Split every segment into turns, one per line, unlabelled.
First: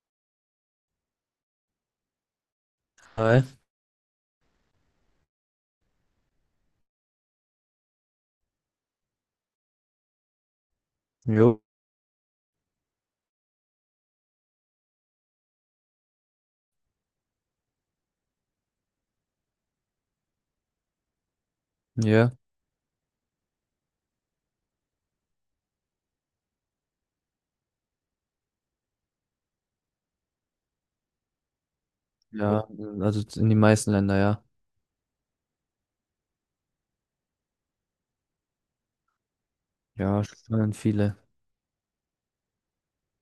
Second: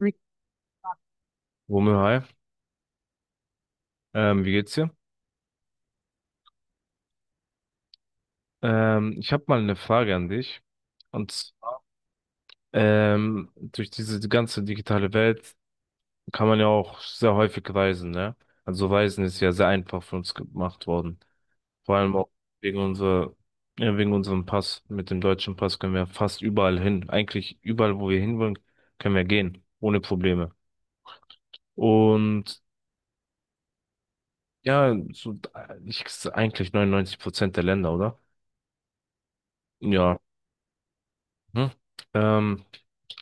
Hm. Romeo, hi.
Hi.
Wie geht's dir? Ich habe mal eine Frage an dich. Und
Jo,
durch diese ganze digitale Welt kann man ja auch sehr häufig reisen, ne? Also Reisen ist ja sehr einfach für uns gemacht worden. Vor allem auch
ja,
wegen ja, wegen unserem Pass. Mit dem deutschen Pass können wir fast überall hin. Eigentlich überall, wo wir hinwollen, können wir gehen, ohne Probleme. Und
ja, also in die meisten Länder, ja.
ja, so, eigentlich 99% der Länder, oder? Ja.
Ja. Schon viele.
Hm. Ähm,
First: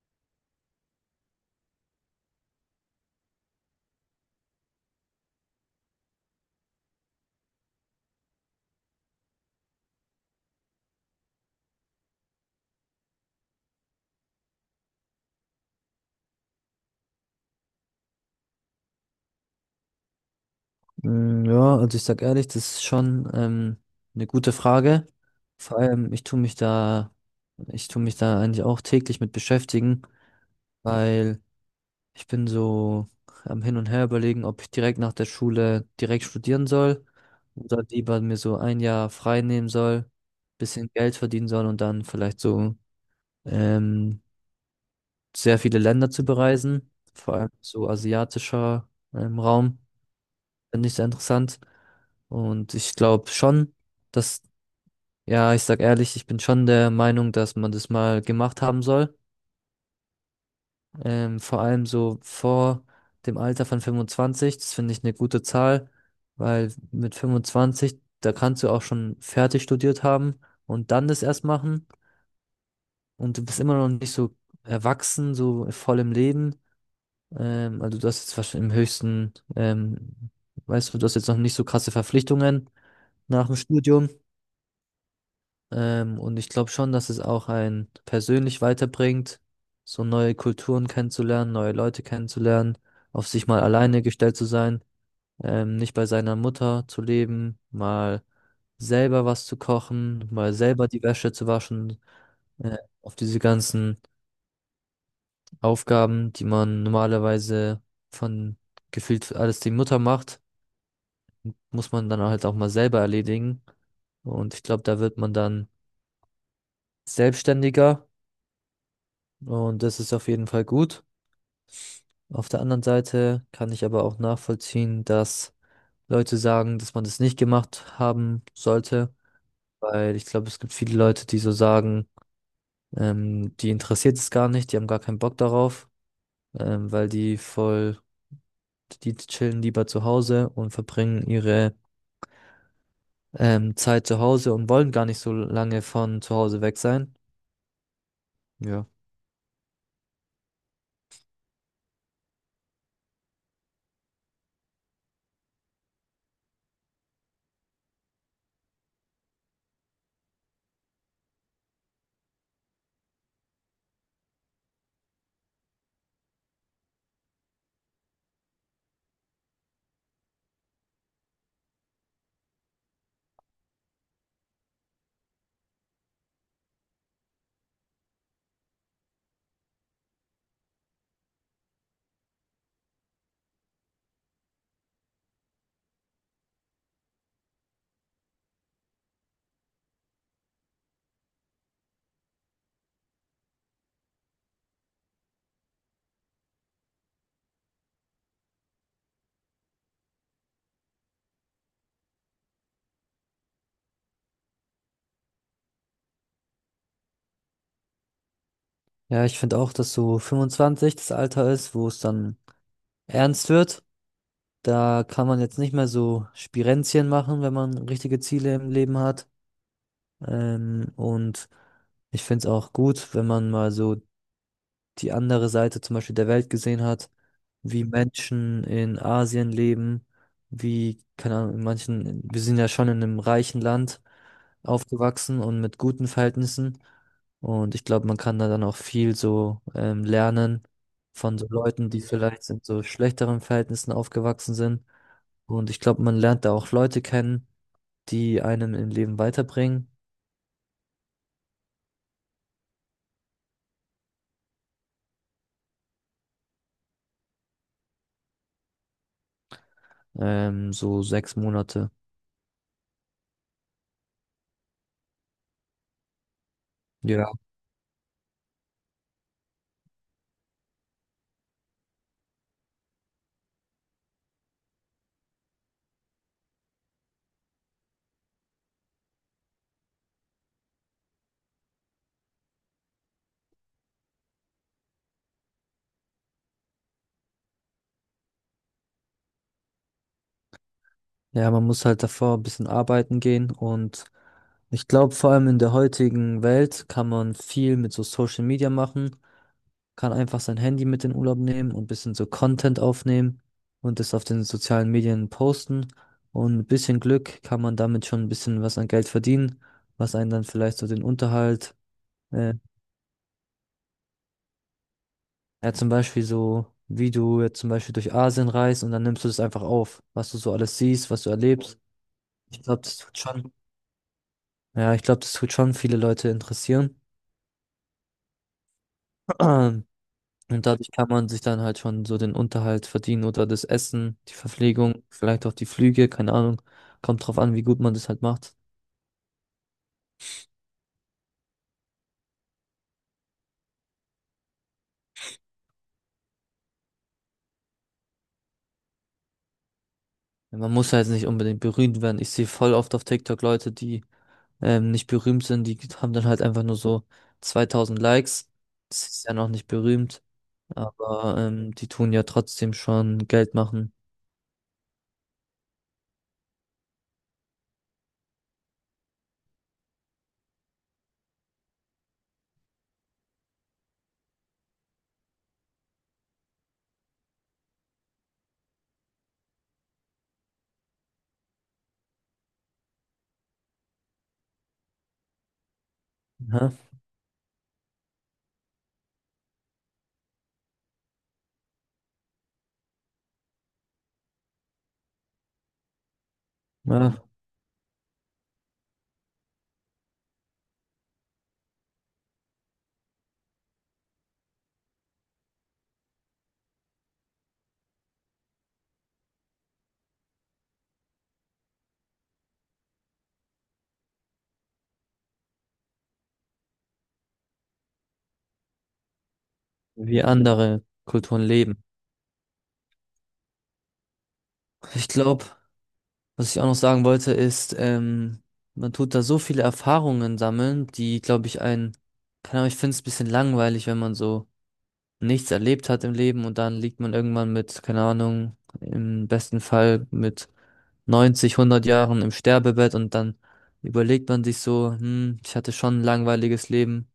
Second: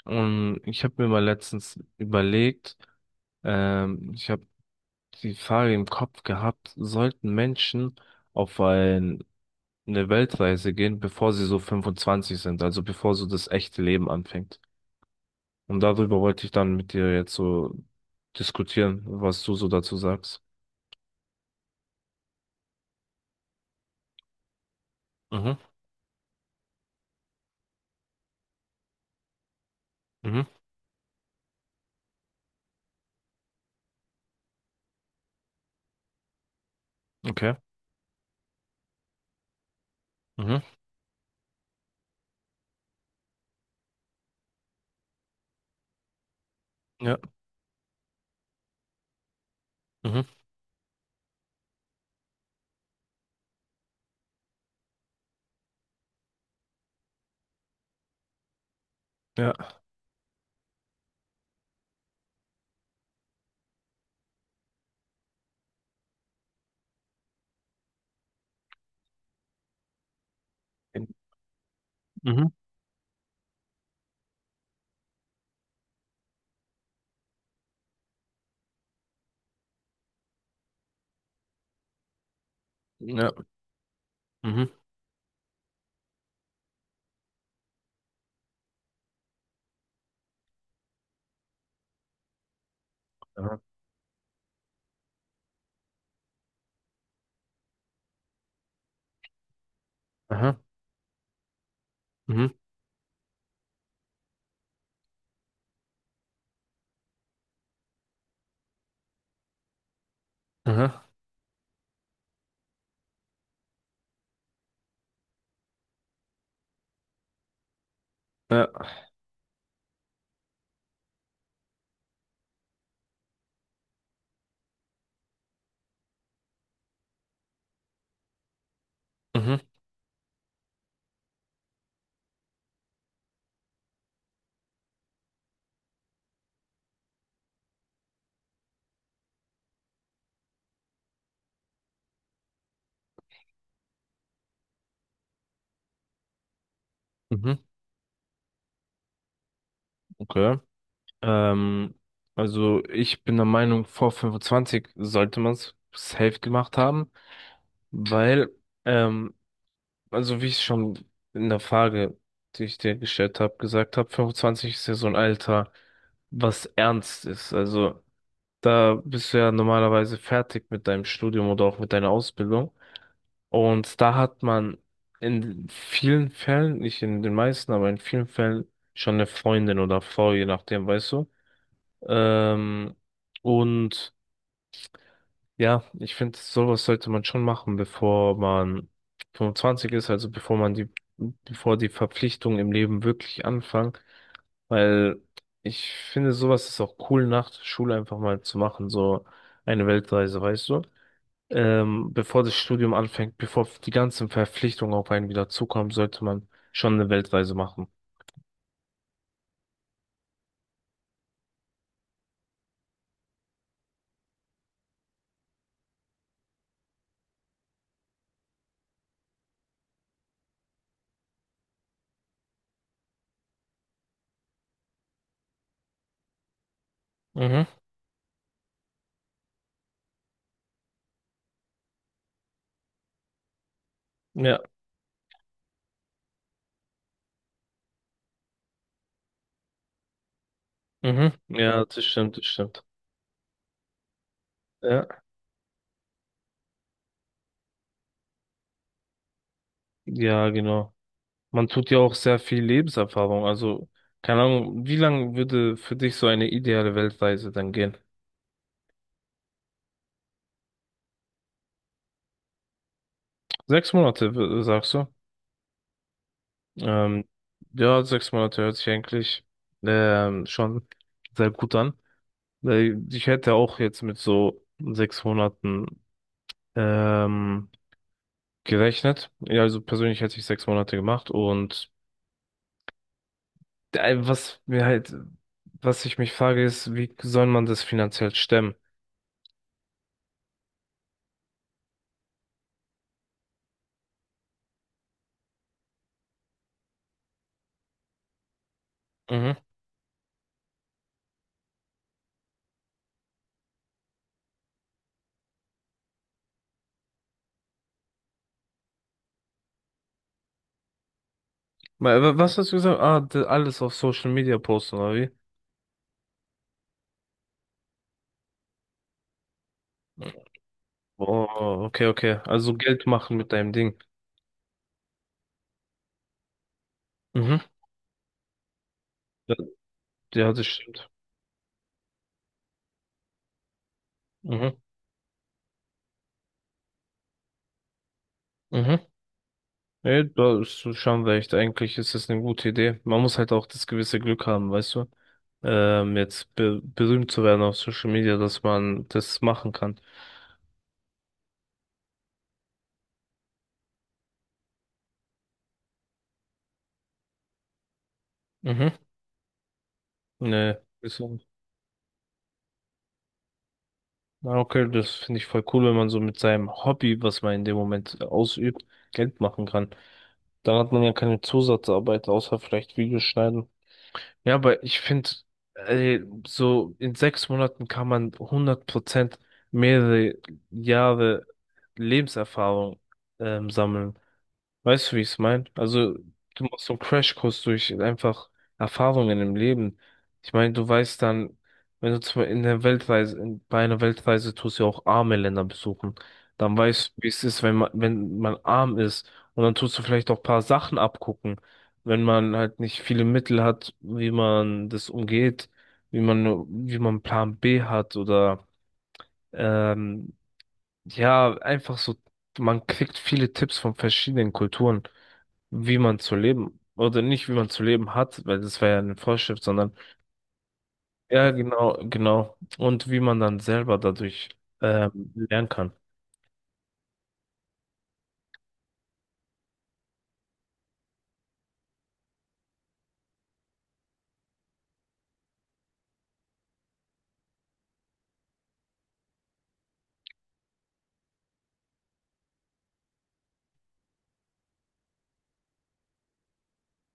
Und ich habe mir mal letztens überlegt, ich habe die Frage im Kopf gehabt. Sollten Menschen auf ein, eine Weltreise gehen, bevor sie so 25 sind, also bevor so das echte Leben anfängt? Und darüber wollte ich dann mit dir jetzt so diskutieren, was du so dazu sagst.
Mm, ja, also ich sag ehrlich, das ist schon eine gute Frage.
Mhm,
Vor allem, ich tue mich da eigentlich auch täglich mit beschäftigen,
mhm,
weil ich bin so am Hin und Her überlegen, ob ich direkt nach der Schule direkt studieren soll
okay,
oder lieber mir so ein Jahr frei nehmen soll,
mhm,
bisschen Geld verdienen soll und dann vielleicht so ähm, sehr viele Länder zu bereisen,
ja,
vor allem so asiatischer Raum,
mhm,
finde ich sehr interessant. Und ich glaube schon, dass, ja, ich sag ehrlich, ich bin schon der Meinung, dass man das mal gemacht haben soll.
ja,
Vor allem so vor dem Alter von 25, das finde ich eine gute Zahl, weil mit 25, da kannst du auch schon fertig studiert haben und dann das erst machen
mhm,
und du bist immer noch nicht so erwachsen, so voll im Leben. Also du hast jetzt wahrscheinlich im höchsten, weißt du, du hast jetzt noch nicht so krasse Verpflichtungen
ja,
nach dem Studium.
mhm,
Und ich glaube schon, dass es auch einen persönlich weiterbringt, so neue Kulturen kennenzulernen, neue Leute kennenzulernen, auf sich
aha,
mal alleine gestellt zu sein, nicht bei seiner Mutter zu leben, mal selber was zu kochen, mal
aha,
selber die Wäsche zu waschen,
mhm,
äh, auf diese ganzen Aufgaben, die man normalerweise von gefühlt alles die Mutter macht,
aha,
muss man dann halt auch mal selber erledigen. Und ich glaube, da wird man dann selbstständiger
ja,
und das ist auf jeden Fall gut. Auf der anderen Seite kann ich aber auch nachvollziehen, dass Leute sagen, dass man das nicht gemacht haben sollte,
mhm,
weil ich glaube, es gibt viele Leute, die so sagen, die interessiert es gar nicht, die haben gar keinen Bock darauf, weil die voll, die chillen lieber zu Hause und verbringen ihre Zeit zu Hause und wollen gar nicht so lange von zu Hause weg sein.
mhm,
Ja.
okay. Ähm, also ich bin der Meinung, vor 25 sollte man es safe gemacht haben, weil, ähm, also wie ich schon in der Frage, die ich dir gestellt habe, gesagt habe, 25 ist ja so ein Alter, was ernst ist. Also da bist du ja normalerweise fertig mit deinem Studium oder auch mit deiner Ausbildung. Und da hat man in vielen Fällen, nicht in den meisten, aber in vielen Fällen schon eine Freundin oder Frau, je nachdem, weißt du. Ähm, und ja, ich finde, sowas sollte man schon machen, bevor man 25 ist, also bevor die Verpflichtungen im Leben wirklich anfangen, weil ich finde, sowas ist auch cool, nach der Schule einfach mal zu machen, so eine Weltreise, weißt du? Bevor das Studium anfängt, bevor die ganzen Verpflichtungen auf einen wieder zukommen, sollte man schon eine Weltreise machen.
Ja, ich finde auch, dass so 25 das Alter ist, wo es dann ernst wird. Da kann man jetzt nicht mehr so Spirenzchen machen, wenn man richtige Ziele im Leben hat. Und ich finde es auch gut, wenn man mal so die andere Seite zum Beispiel der Welt gesehen hat,
Mhm.
wie Menschen in Asien leben, wie, keine Ahnung, in manchen, wir sind ja schon in einem reichen Land
Ja,
aufgewachsen und mit guten Verhältnissen. Und ich glaube, man kann da dann auch viel so lernen
mhm.
von so
Ja,
Leuten, die
das stimmt, das
vielleicht in so
stimmt.
schlechteren Verhältnissen aufgewachsen sind.
Ja,
Und ich glaube, man lernt da auch Leute kennen, die einem im Leben weiterbringen.
ja, genau. Man tut ja auch sehr viel Lebenserfahrung. Also, keine Ahnung, wie lang würde für dich so eine ideale Weltreise dann gehen?
So 6 Monate.
Sechs Monate, sagst du? Ähm,
Ja.
ja, sechs Monate hört sich eigentlich schon sehr gut an. Weil ich hätte auch jetzt mit so sechs Monaten ähm, gerechnet. Ja, also persönlich hätte ich sechs Monate gemacht. Und äh, was mir halt, was ich mich frage, ist: wie soll man das finanziell stemmen?
Ja, man muss halt davor ein bisschen arbeiten gehen und ich glaube, vor allem in der heutigen Welt kann man viel mit so Social Media machen,
Mhm.
kann einfach sein Handy mit in den Urlaub nehmen und ein bisschen so Content aufnehmen und das auf den sozialen Medien posten. Und mit bisschen Glück kann man damit schon ein bisschen was an Geld verdienen, was einen dann vielleicht so den Unterhalt, äh,
Was hast du gesagt? Ah, alles auf Social Media posten, oder wie?
ja zum Beispiel so, wie du jetzt zum Beispiel durch Asien reist und dann nimmst du das einfach auf, was du so alles siehst, was du erlebst.
Oh, okay, okay.
Ich
Also
glaube, das
Geld
tut
machen
schon
mit deinem Ding.
Ja, ich glaube, das tut schon viele Leute interessieren.
Mhm. Ja, ja, das
Und dadurch kann
stimmt.
man sich dann halt schon so den Unterhalt verdienen oder das Essen, die
Mhm.
Verpflegung, vielleicht auch die Flüge, keine Ahnung. Kommt drauf an, wie gut man das halt macht.
Mhm. Nee, da ist du schon recht. Eigentlich ist das eine gute Idee. Man muss halt auch das gewisse Glück haben, weißt du? Jetzt be berühmt zu werden auf Social Media, dass man das machen kann.
Ja, man muss halt nicht unbedingt berühmt werden. Ich sehe voll oft auf TikTok Leute, die nicht berühmt sind, die haben dann halt einfach nur so 2000 Likes.
Mhm.
Das ist ja noch nicht berühmt,
Nee.
aber die tun ja trotzdem schon Geld machen.
Na, okay, das finde ich voll cool, wenn man so mit seinem Hobby, was man in dem Moment ausübt, Geld machen kann. Dann hat man ja keine Zusatzarbeit, außer vielleicht Videos schneiden. Ja, aber ich finde, äh, so in sechs Monaten kann man hundert Prozent mehrere Jahre Lebenserfahrung sammeln. Weißt du, wie ich es meine? Also, du
Ja,
machst so einen Crashkurs durch einfach Erfahrungen im Leben. Ich meine, du weißt dann, wenn du zum, bei einer Weltreise tust du ja auch arme Länder besuchen, dann weißt du,
ja,
wie es ist, wenn man arm ist. Und dann tust du vielleicht auch ein paar Sachen abgucken, wenn man halt nicht viele Mittel hat, wie man das umgeht, wie man Plan B hat oder ähm, ja, einfach so, man kriegt viele Tipps von verschiedenen Kulturen, wie man zu leben oder nicht, wie man zu leben hat, weil das war ja eine Vorschrift, sondern
wie andere Kulturen
ja,
leben.
genau, genau. Und wie man dann selber dadurch
Ich glaube,
lernen kann.
Was ich auch noch sagen wollte, ist, man tut da so viele Erfahrungen sammeln, die, glaube ich, einen, keine Ahnung, ich finde es ein bisschen langweilig, wenn man so nichts erlebt hat im Leben und dann liegt man irgendwann mit, keine Ahnung, im besten Fall mit 90, 100 Jahren im Sterbebett und dann überlegt man sich so, hm, ich hatte schon ein langweiliges Leben,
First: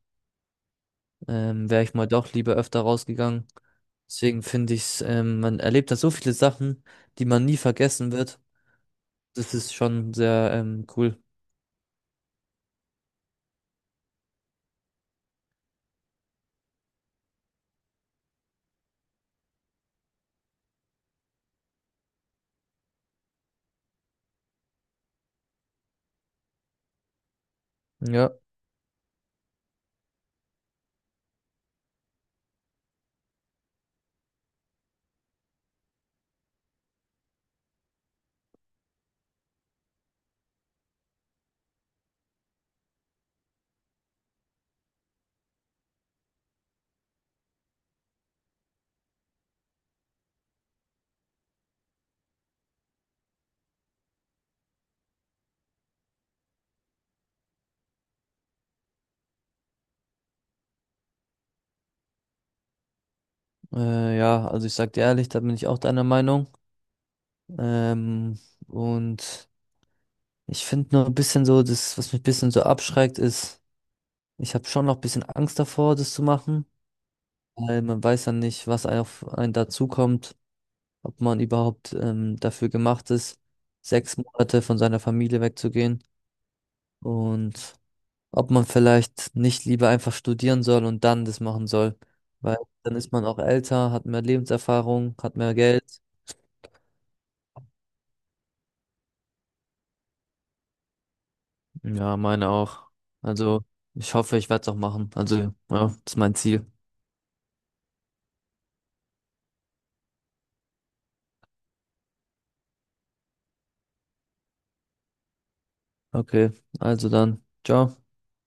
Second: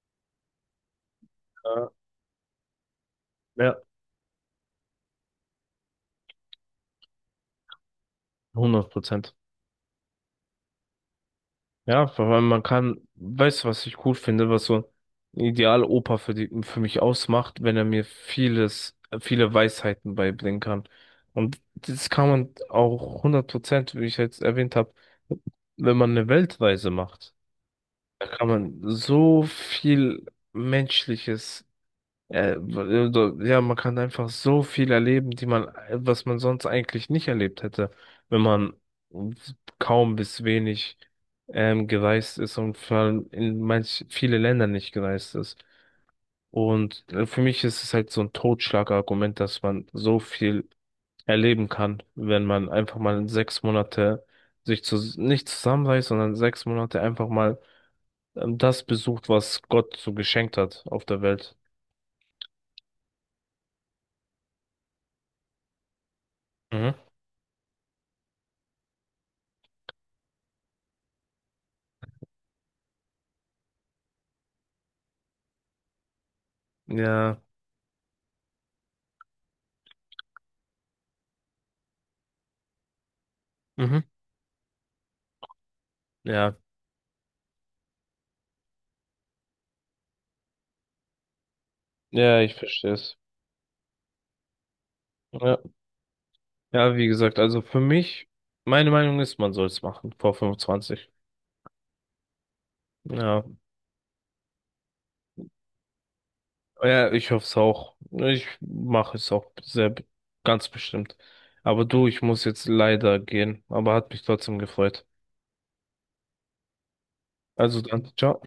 wäre
Ja,
ich mal doch lieber öfter rausgegangen.
ja,
Deswegen finde ich, man erlebt da so viele Sachen, die man nie vergessen wird.
100%.
Das ist schon sehr, cool.
Ja, weil man kann, weißt du, was ich cool finde, was so ein Idealopa für mich ausmacht, wenn er mir viele Weisheiten beibringen kann. Und das kann man auch hundert Prozent, wie ich jetzt erwähnt habe, wenn man eine Weltreise macht. Da
Ja,
kann man so viel Menschliches also, ja, man kann einfach so viel erleben, was man sonst eigentlich nicht erlebt hätte, wenn man kaum bis wenig gereist ist und vor allem in manch viele Länder nicht gereist ist. Und für mich ist es halt so ein Totschlagargument, dass man so viel erleben kann, wenn man einfach mal sechs Monate nicht zusammenreißt, sondern sechs Monate einfach mal das besucht, was Gott so geschenkt hat auf der Welt.
ja, also ich sag dir ehrlich, da bin ich auch deiner Meinung.
Mhm.
Ähm, und ich finde nur ein bisschen so, das, was mich ein bisschen so abschreckt, ist, ich habe schon noch ein bisschen Angst davor, das zu machen,
Ja.
weil man weiß ja nicht, was auf einen dazukommt, ob man überhaupt dafür gemacht ist,
Mhm.
6 Monate von seiner Familie wegzugehen
Ja,
und ob man vielleicht nicht lieber einfach studieren soll und dann das machen soll,
ja, ich
weil
verstehe
dann ist
es.
man auch älter, hat mehr Lebenserfahrung, hat mehr
Ja,
Geld.
ja, wie gesagt, also für mich, meine Meinung ist, man soll es machen, vor 25.
Ja, meine auch.
Ja,
Also, ich hoffe, ich werde es auch machen. Also, ja, das ist mein Ziel.
ja, ich hoffe es auch. Ich mache es auch sehr, ganz bestimmt. Aber du, ich muss jetzt leider gehen, aber hat mich trotzdem gefreut.
Okay, also dann.
Also
Ciao.
dann, ciao.